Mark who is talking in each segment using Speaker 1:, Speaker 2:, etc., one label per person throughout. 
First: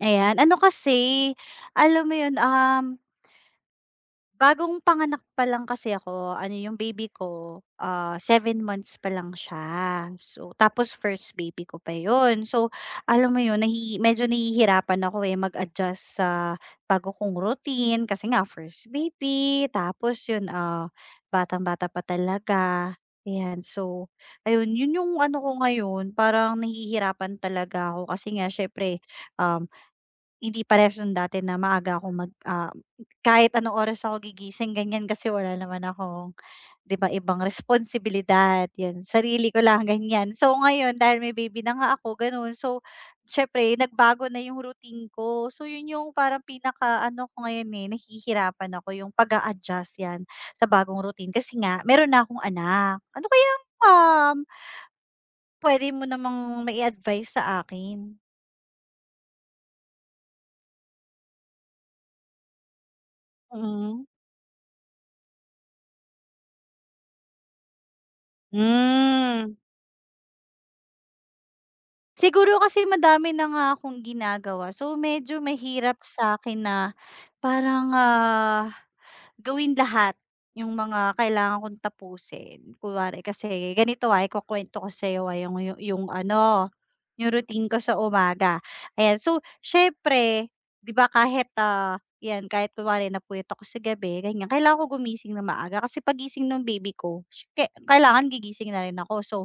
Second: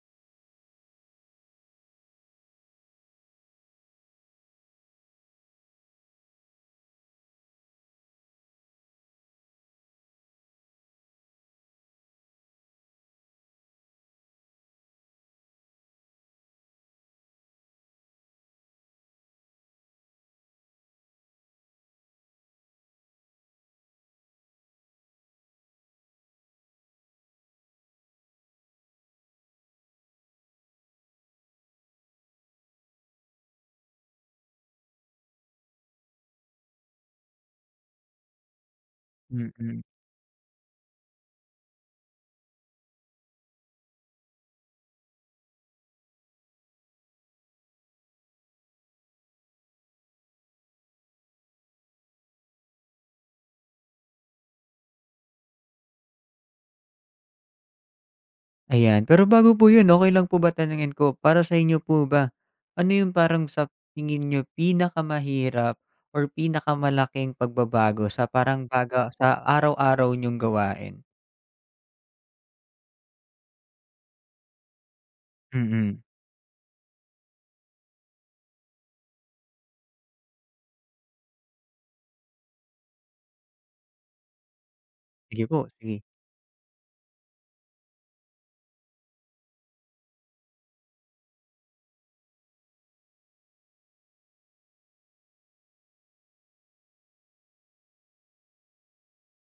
Speaker 1: Ayan, ano kasi, alam mo yun, bagong panganak pa lang kasi ako, ano yung baby ko, 7 months pa lang siya. So, tapos first baby ko pa yun. So, alam mo yun medyo nahihirapan ako, eh, mag-adjust sa bago kong routine kasi nga first baby, tapos yun, batang-bata pa talaga, ayan. So, ayun yun yung ano ko ngayon parang nahihirapan talaga ako kasi nga siyempre, um, hindi parehas nung dati na maaga akong kahit anong oras ako gigising ganyan kasi wala naman akong 'di ba ibang responsibilidad, 'yan sarili ko
Speaker 2: Mm,
Speaker 1: lang ganyan. So ngayon dahil may baby na nga ako gano'n, so siyempre nagbago na yung routine ko. So 'yun yung parang pinakaano ko ngayon, eh, nahihirapan ako yung pag adjust 'yan sa bagong routine kasi nga meron na akong anak. Ano kayang, um, puwede mo namang may advice sa akin?
Speaker 2: Ayan. Pero bago po 'yun, okey lang po ba tanungin ko, para sa inyo po ba, ano yung parang sa
Speaker 1: Mm.
Speaker 2: tingin niyo pinakamahirap or pinakamalaking pagbabago sa parang baga sa
Speaker 1: Hmm.
Speaker 2: araw-araw niyong gawain?
Speaker 1: Siguro kasi madami na nga akong ginagawa, so medyo mahirap
Speaker 2: Mm,
Speaker 1: sa akin na parang, gawin lahat yung mga kailangan kong tapusin. Kunwari kasi ganito, ay ikukuwento ko sa'yo,
Speaker 2: Sige
Speaker 1: yung
Speaker 2: po,
Speaker 1: yu
Speaker 2: sige.
Speaker 1: yung ano, yung routine ko sa umaga. Ayan, so siyempre 'di ba kahit, 'yan kahit kunwari napuyat ako sa gabi ganyan, kailangan ko gumising ng maaga kasi paggising ng baby ko sh- ke kailangan gigising na rin ako. So,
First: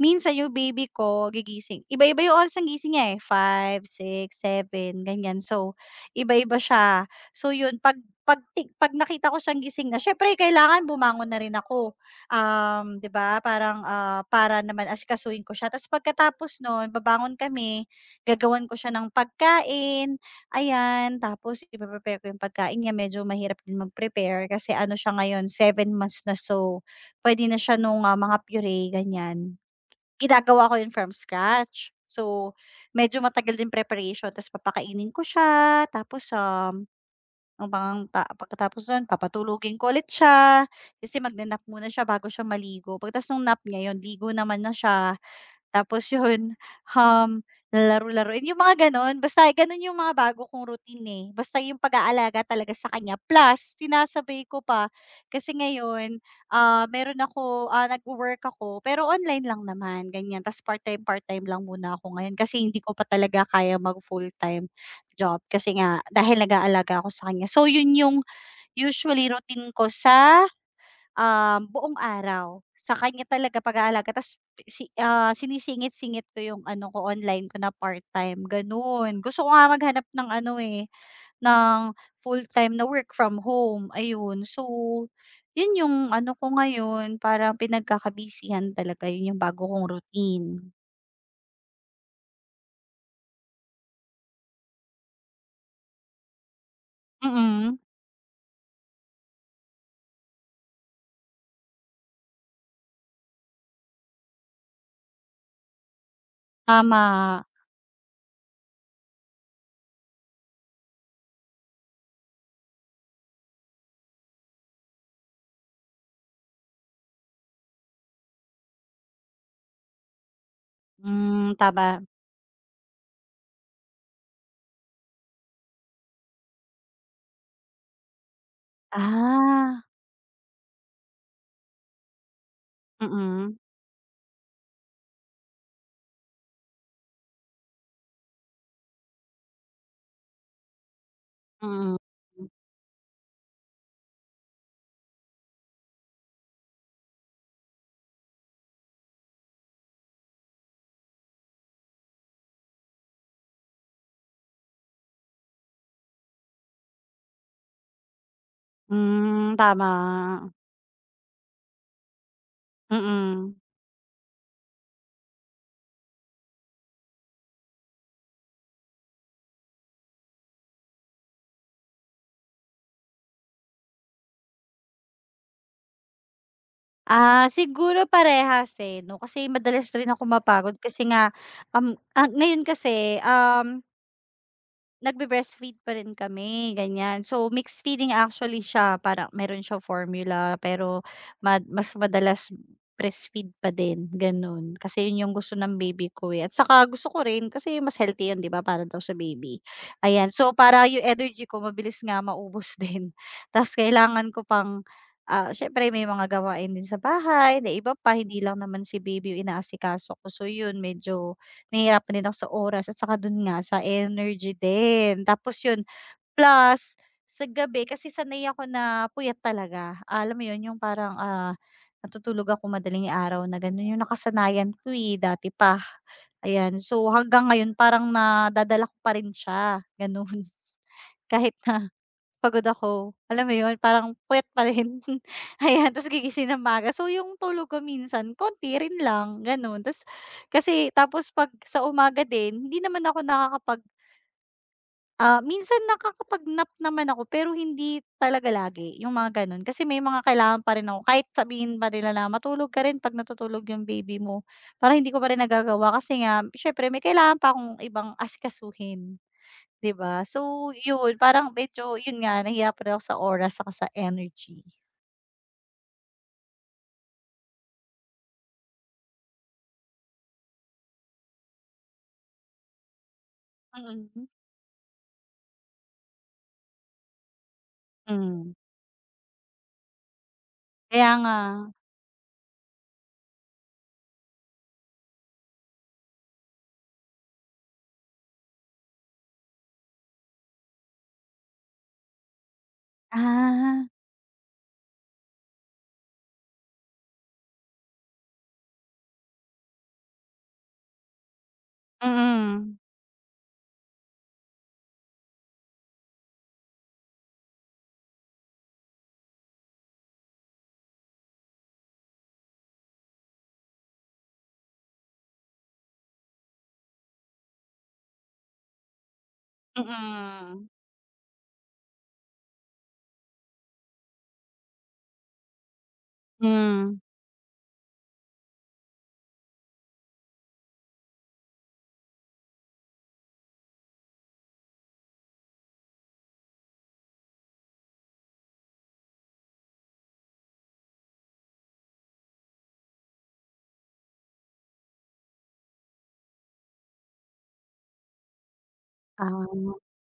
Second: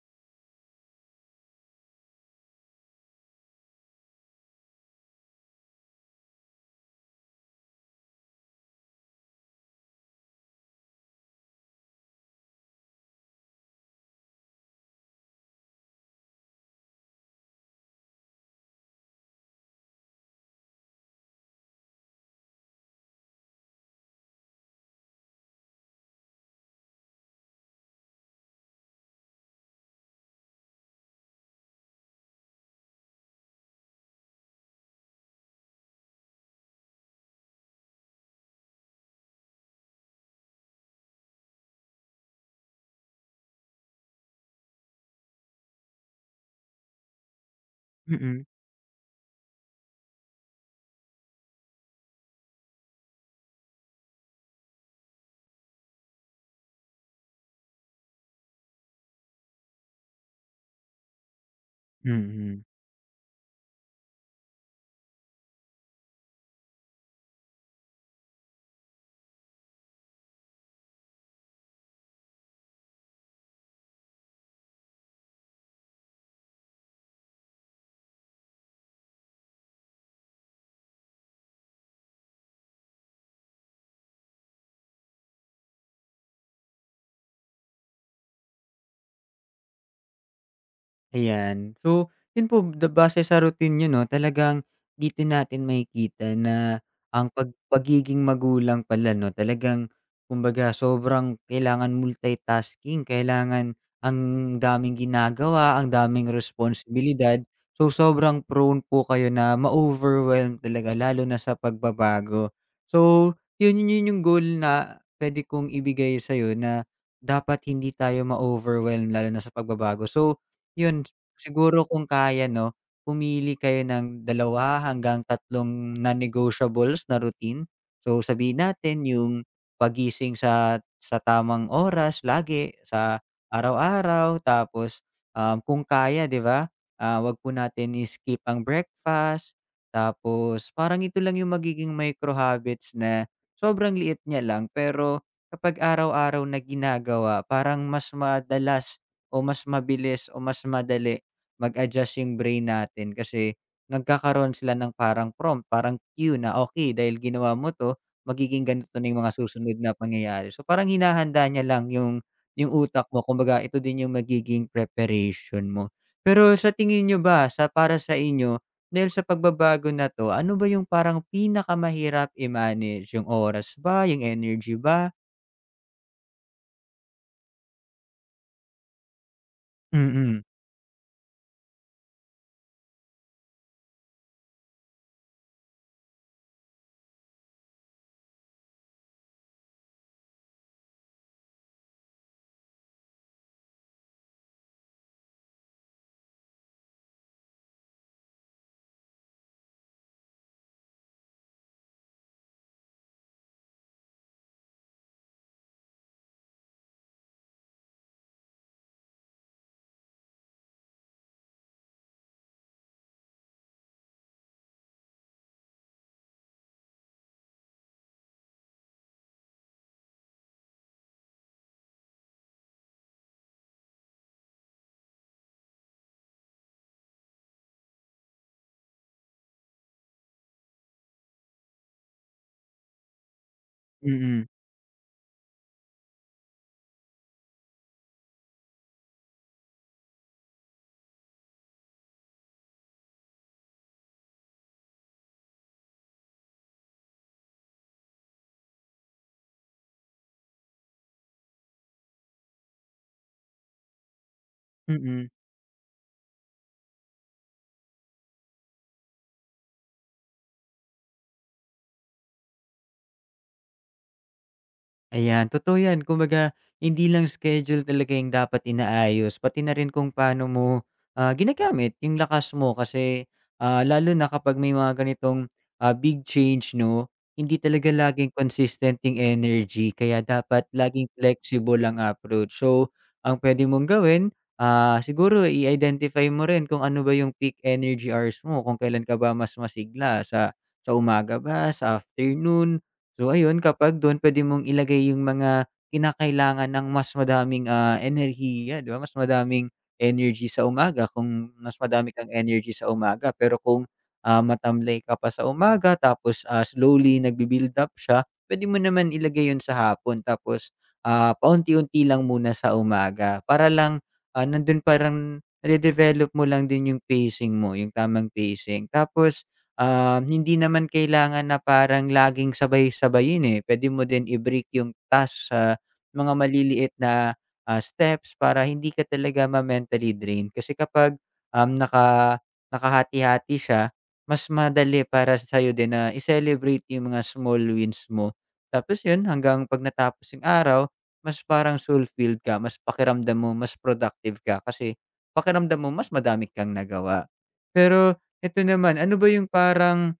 Speaker 1: minsan yung baby ko gigising iba-iba yung oras ng gising niya, eh, 5, 6, 7 ganyan. So, iba-iba siya. So yun, 'pag nakita ko siyang gising na siyempre kailangan bumangon na rin ako, 'di ba, parang, para naman asikasuhin ko siya. Tapos pagkatapos noon, babangon kami, gagawan ko siya ng pagkain, ayan. Tapos ipe-prepare ko yung pagkain niya, medyo mahirap din mag-prepare kasi ano siya ngayon, 7 months na. So, puwede na siya nung, mga puree, ganiyan. Ginagawa ko yun from scratch. So, medyo matagal din preparation tapos papakainin ko siya tapos, um ang pang ta pagkatapos nun papatulugin ko ulit siya, kasi magna muna siya bago siya maligo. Pagkatapos nung nap niya yun ligo naman na siya. Tapos yun, um, lalaro-laruin,
Speaker 2: Mm,
Speaker 1: yung mga gano'n. Basta gano'n yung mga bago kong routine, eh. Basta yung pag-aalaga talaga sa kanya plus sinasabay ko pa kasi ngayon, meron ako, nagwo-work ako pero online lang naman, ganyan. Ta's part-time, part-time lang muna ako ngayon kasi
Speaker 2: mm.
Speaker 1: hindi ko pa talaga kaya mag full-time job kasi nga dahil nag-aalaga ako sa kanya. So yun yung usually routine ko sa buong araw. Sa kanya talaga pag-aalaga ta's sinisingit-singit ko yung ano ko, online ko na part-time, gano'n. Gusto ko nga maghanap ng ano, eh, ng full-time na work from home, ayun. So, yun yung ano ko ngayon, parang talaga, yun yung bago kong routine.
Speaker 2: Ayan. So, yun po da base sa routine niyo 'no, talagang dito natin makikita na ang
Speaker 1: Mm,
Speaker 2: pagiging magulang pala 'no, talagang kumbaga sobrang kailangan multitasking, kailangan ang daming ginagawa, ang daming responsibilidad.
Speaker 1: tama.
Speaker 2: So, sobrang prone po kayo na ma-overwhelm talaga lalo na sa pagbabago. So, yun yun yun yung goal na puwede kong ibigay sa'yo na dapat hindi tayo ma-overwhelm lalo na sa pagbabago. So yun,
Speaker 1: Hmm,
Speaker 2: siguro
Speaker 1: tama.
Speaker 2: kung kaya 'no, pumili kayo ng dalawa hanggang tatlong non-negotiables na routine. So, sabihin natin yung
Speaker 1: Ah,
Speaker 2: pagising sa tamang oras lagi sa
Speaker 1: mm,
Speaker 2: araw-araw, tapos, kung kaya 'di ba, 'wag po natin i-skip ang breakfast. Tapos parang ito lang yung magiging
Speaker 1: mm.
Speaker 2: micro habits na sobrang liit niya lang pero kapag araw-araw na ginagawa parang mas madalas o mas mabilis o mas madali mag-adjust yung brain natin kasi nagkakaroon sila ng parang prompt, parang cue na, okay dahil ginawa mo 'to, magiging ganito na yung mga
Speaker 1: Hmm,
Speaker 2: susunod
Speaker 1: tama.
Speaker 2: na pangyayari." So, parang hinahanda niya lang yung utak mo
Speaker 1: Mm.
Speaker 2: kumbaga ito din yung magiging preparation mo. Pero sa tingin niyo ba para sa inyo, dahil sa pagbabago na 'to, ano ba yung parang pinakamahirap i-manage, yung oras ba, yung energy ba?
Speaker 1: Ah, siguro parehas, eh, 'no, kasi madalas rin ako
Speaker 2: Mm,
Speaker 1: mapagod kasi nga, ngayon kasi, nagbe-breastfeed pa rin kami, ganyan. So, mixed feeding actually siya, parang meron siyang formula pero mas madalas breastfeed pa din, gano'n. Kasi 'yun 'yung gusto ng baby ko, eh, at saka gusto ko rin kasi mas healthy 'yun 'di ba, para daw sa baby, ayan. So, para 'yung energy ko mabilis nga maubos din, ta's kailangan ko pang, siyempre may mga gawain din sa bahay na iba pa, hindi lang naman si baby 'yung inaasikaso ko. So 'yun medyo nahihirapan din ako sa oras at saka dun nga sa energy din. Tapos yun, plus, sa gabi kasi sanay ako na puyat talaga. Alam mo 'yun, yung parang, natutulog ako madaling araw na gano'n yung nakasanayan ko, eh, dati pa. Ayan, so hanggang ngayon parang nadadala ko pa rin siya, gano'n. Kahit na pagod ako, alam mo 'yun, parang puyat
Speaker 2: mm,
Speaker 1: pa rin. Ayan, ta's gigising ng maaga. So yung tulog ko minsan konti rin lang, gano'n. Ta's kasi tapos 'pag sa umaga din, hindi naman ako Ah, minsan nakakapag-nap naman ako pero hindi talaga lagi, yung mga gano'n. Kasi may mga kailangan pa rin ako kahit sabihin pa nila na matulog ka rin 'pag natutulog yung baby mo, parang hindi ko
Speaker 2: mm.
Speaker 1: pa rin nagagawa kasi nga siyempre may kailangan pa akong ibang asikasuhin, 'di ba? So, yun parang medyo yun nga nahiya pa rin ako sa oras saka sa energy.
Speaker 2: Ayan, totoo 'yan. Kumbaga, hindi lang schedule talaga yung dapat inaayos, pati na rin kung paano mo, ginagamit yung lakas mo. Kasi, lalo
Speaker 1: Mm.
Speaker 2: na kapag may mga ganitong, big change 'no, hindi talaga laging
Speaker 1: Hmm,
Speaker 2: consistent yung energy kaya dapat laging
Speaker 1: kaya nga.
Speaker 2: flexible ang approach. So, ang puwede mong gawin, siguro i-identify mo rin kung ano ba yung peak energy hours mo, kung kailan ka ba mas masigla, sa umaga ba, sa afternoon. So ayun,
Speaker 1: Ah,
Speaker 2: kapag dun puwede mong ilagay yung mga kinakailangan ng mas madaming, enerhiya, 'di ba, mas madaming energy sa umaga kung mas madami kang energy
Speaker 1: mm.
Speaker 2: sa umaga. Pero kung, matamlay ka pa sa umaga tapos, slowly nagbi-build up siya, puwede mo naman ilagay yun sa hapon tapos, paunti-unti lang muna sa umaga para lang, nandun parang nade-develop mo lang din yung pacing mo, yung tamang pacing. Tapos hindi
Speaker 1: Mm.
Speaker 2: naman kailangan na parang laging sabay-sabay yun, eh. Puwede mo din i-break yung task sa mga maliliit
Speaker 1: Hmm,
Speaker 2: na, steps para hindi ka talaga ma-mentally drained. Kasi kapag, um, naka nakahati-hati siya, mas madali para sa'yo din na i-celebrate yung mga small wins mo. Tapos yun, hanggang 'pag natapos yung araw, mas parang soul-filled ka, mas pakiramdam mo mas productive ka kasi pakiramdam mo mas madami kang nagawa. Pero eto naman, ano ba yung
Speaker 1: ah.
Speaker 2: parang,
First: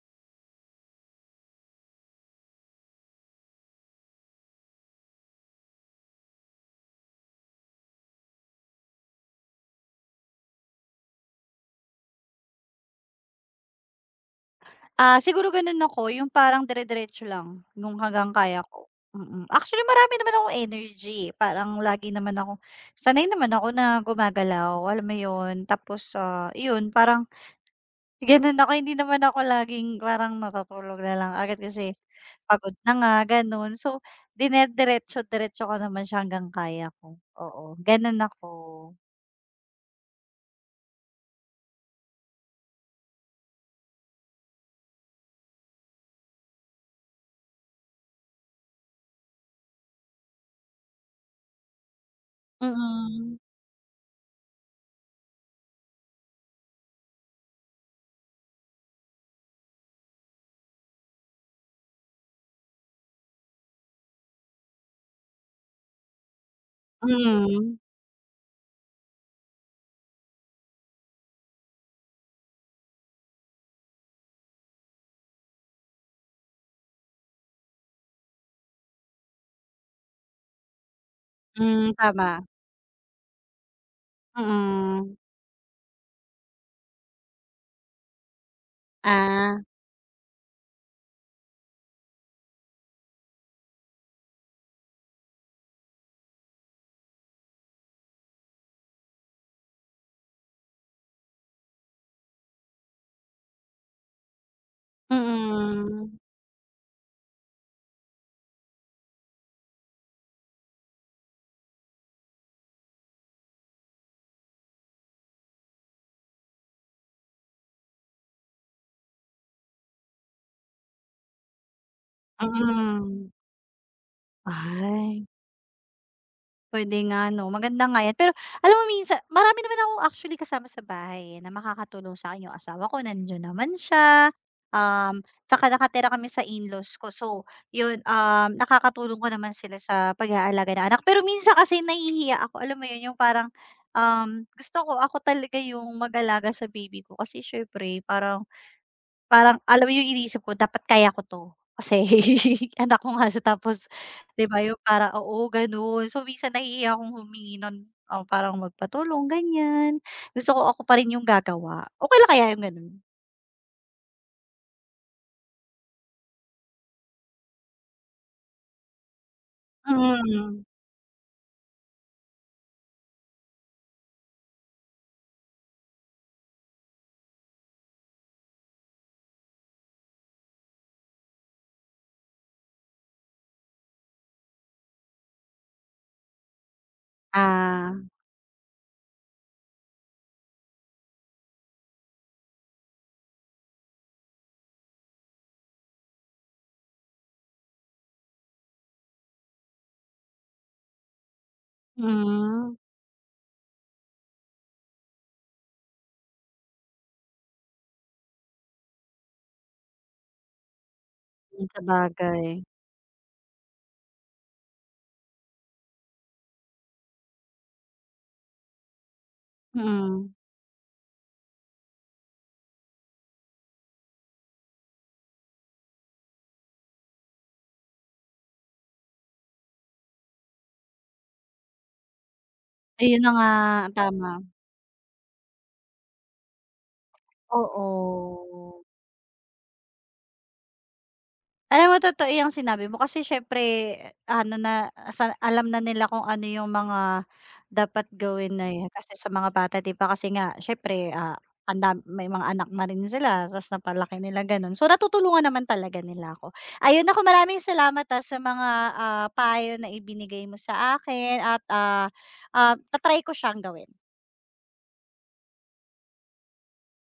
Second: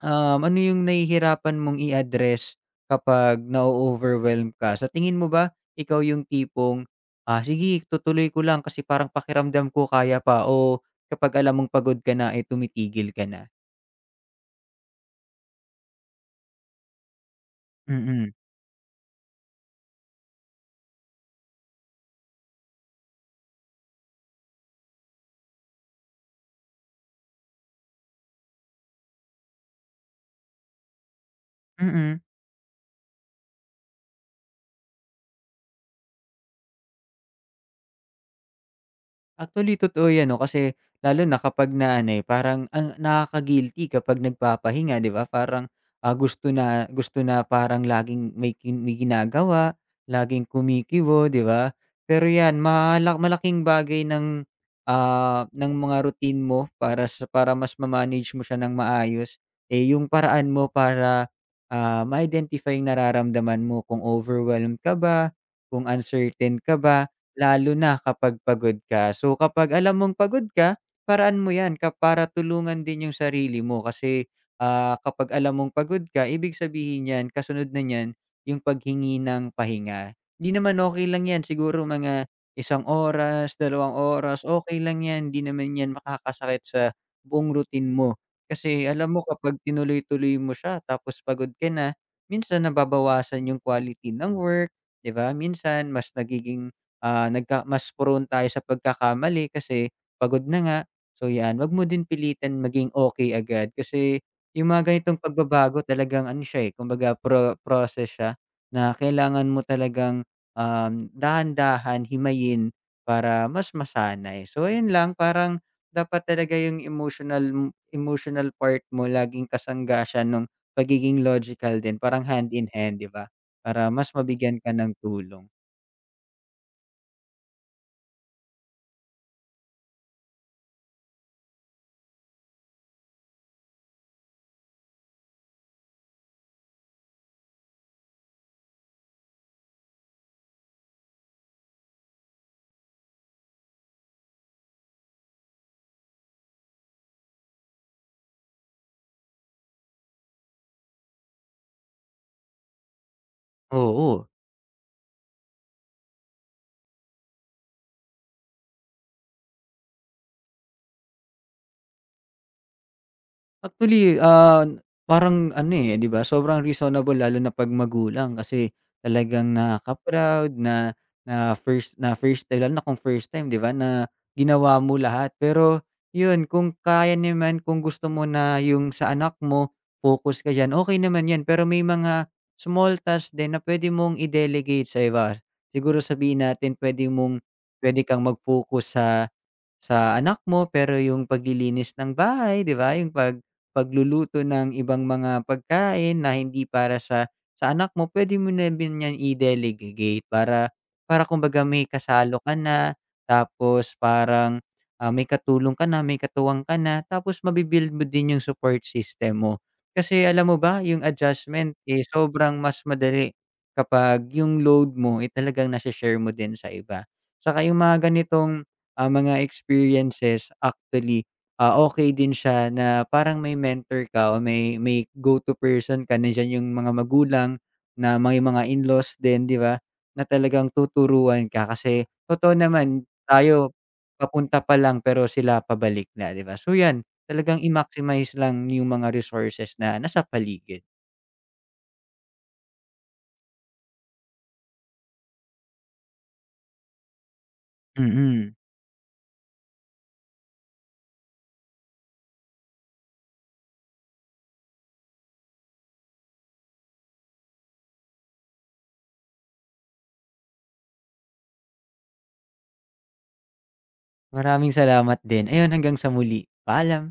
Speaker 2: ano yung nahihirapan mong i-address kapag na overwhelm ka? Sa tingin mo ba ikaw yung tipong, "Ah, sige tutuloy ko lang kasi parang pakiramdam ko kaya pa." o kapag alam mong pagod ka na, eh, tumitigil ka na?
Speaker 1: Ah, siguro gano'n ako, yung parang dire-diretso lang, yung hanggang
Speaker 2: Mm,
Speaker 1: kaya ko, mm. Actually, marami naman akong energy, eh. Parang lagi naman ako sanay naman ako na gumagalaw, alam mo 'yun. Tapos, 'yun parang gano'n ako, hindi naman ako laging parang natutulog na lang agad kasi
Speaker 2: mm.
Speaker 1: pagod na nga, gano'n. So, dinediretso-diretso ko naman siya hanggang kaya ko, oo, gano'n ako.
Speaker 2: Actually, totoo 'yan 'no, kasi lalo na kapag na ano, eh, parang ang nakaka-guilty kapag nagpapahinga, 'di ba? Parang, gusto na parang laging may ginagawa, laging kumikibo, 'di ba? Pero 'yan,
Speaker 1: Mm,
Speaker 2: malaking bagay ng, ng mga routine mo para sa para mas ma-manage mo siya ng maayos, eh, yung paraan mo para, ma-identify yung nararamdaman mo kung overwhelmed ka ba, kung uncertain ka ba. Lalo
Speaker 1: mm,
Speaker 2: na kapag pagod ka. So, kapag alam mong pagod ka, paraan mo 'yan ka para tulungan din yung sarili mo kasi, kapag alam mong pagod ka ibig sabihin niyan kasunod na niyan yung paghingi ng pahinga. 'Di naman okay lang 'yan siguro
Speaker 1: mm,
Speaker 2: mga
Speaker 1: tama,
Speaker 2: isang oras, dalawang oras, okay lang
Speaker 1: mm.
Speaker 2: 'yan, 'di naman 'yan makakasakit sa buong routine mo. Kasi alam mo kapag
Speaker 1: Ah,
Speaker 2: tinuloy-tuloy mo siya tapos pagod ka na, minsan nababawasan yung quality ng work, 'di ba? Minsan mas nagiging ah, nagka mas prone tayo sa pagkakamali kasi pagod na nga. So 'yan, 'wag mo din pilitan maging okay agad kasi yung mga ganitong pagbabago
Speaker 1: mm.
Speaker 2: talagang ano siya, eh, kumbaga process siya na kailangan mo talagang, dahan-dahan himayin para mas masanay. So ayun lang, parang dapat talaga yung emotional part mo laging kasangga siya nung pagiging logical din, parang hand in hand, 'di ba?
Speaker 1: Mm.
Speaker 2: Para mas mabigyan ka ng
Speaker 1: Ay,
Speaker 2: tulong.
Speaker 1: puwede nga 'no, maganda nga 'yan. Pero alam mo minsan marami naman akong actually kasama sa bahay, eh, na makakatulong sa'kin. Yung asawa ko nandiyan naman siya, um, tsaka nakatira kami sa in-laws ko. So yun, nakakatulong ko naman sila sa pag-aalaga ng anak. Pero minsan kasi nahihiya ako, alam mo yun, yung parang, gusto ko ako talaga yung mag-alaga sa baby ko kasi siyempre parang Parang alam mo yung iniisip ko dapat kaya ko 'to, kasi anak ko nga siya tapos
Speaker 2: Oo.
Speaker 1: 'di ba yung parang oo gano'n. So minsan nahihiya akong humingi ng, parang magpatulong ganyan. Gusto ko ako pa rin yung gagawa. Okey lang kaya yung gano'n?
Speaker 2: Actually, parang ano, eh, 'di ba, sobrang reasonable lalo na 'pag magulang kasi talagang nakaka-proud
Speaker 1: Mm.
Speaker 2: na na first time lalo na kung first time, 'di ba, na ginawa mo lahat. Pero 'yun, kung kaya naman, kung gusto mo na 'yung sa anak mo focus ka diyan, okay naman 'yan. Pero may mga small task din na puwede mong i-delegate sa iba. Siguro sabihin natin puwede mong
Speaker 1: Ah,
Speaker 2: pwede kang mag-focus sa anak mo pero 'yung paglilinis ng bahay, 'di ba, 'yung pagluluto ng ibang mga pagkain na hindi para sa anak mo, pwede mo na din 'yan i-delegate para para kumbaga may kasalo ka
Speaker 1: mm.
Speaker 2: na, tapos parang, may katulong ka na, may katuwang ka na, tapos mo din yung support system mo. Kasi alam mo ba yung
Speaker 1: Hmm,
Speaker 2: adjustment, eh, sobrang
Speaker 1: sabagay.
Speaker 2: mas madali kapag yung load mo, eh, talagang nase-share mo din sa iba. Tsaka yung mga ganitong, mga
Speaker 1: Mm.
Speaker 2: experiences, actually, okay din siya na parang may mentor ka o may go-to person ka. Nandiyan yung mga magulang na may mga in-laws din, 'di ba, na talagang tuturuan ka kasi totoo naman
Speaker 1: Ayun na nga,
Speaker 2: tayo
Speaker 1: tama.
Speaker 2: papunta pa lang pero sila pabalik na, 'di ba? So 'yan, talagang i-maximize lang
Speaker 1: Oo.
Speaker 2: yung mga resources na nasa paligid.
Speaker 1: Alam mo totoo yung sinabi mo kasi syempre ano na sa alam na nila kung ano 'yung mga dapat
Speaker 2: Mm.
Speaker 1: gawin na 'yan kasi sa mga bata 'di ba kasi nga syempre andam may mga anak na rin sila ta's napalaki nila gano'n. So, natutulungan naman talaga nila ako. Ayun ako maraming salamat, sa mga, payo na ibinigay mo sa akin at, ta ko siyang gawin.
Speaker 2: Maraming salamat din. Ayun, hanggang sa muli. Paalam.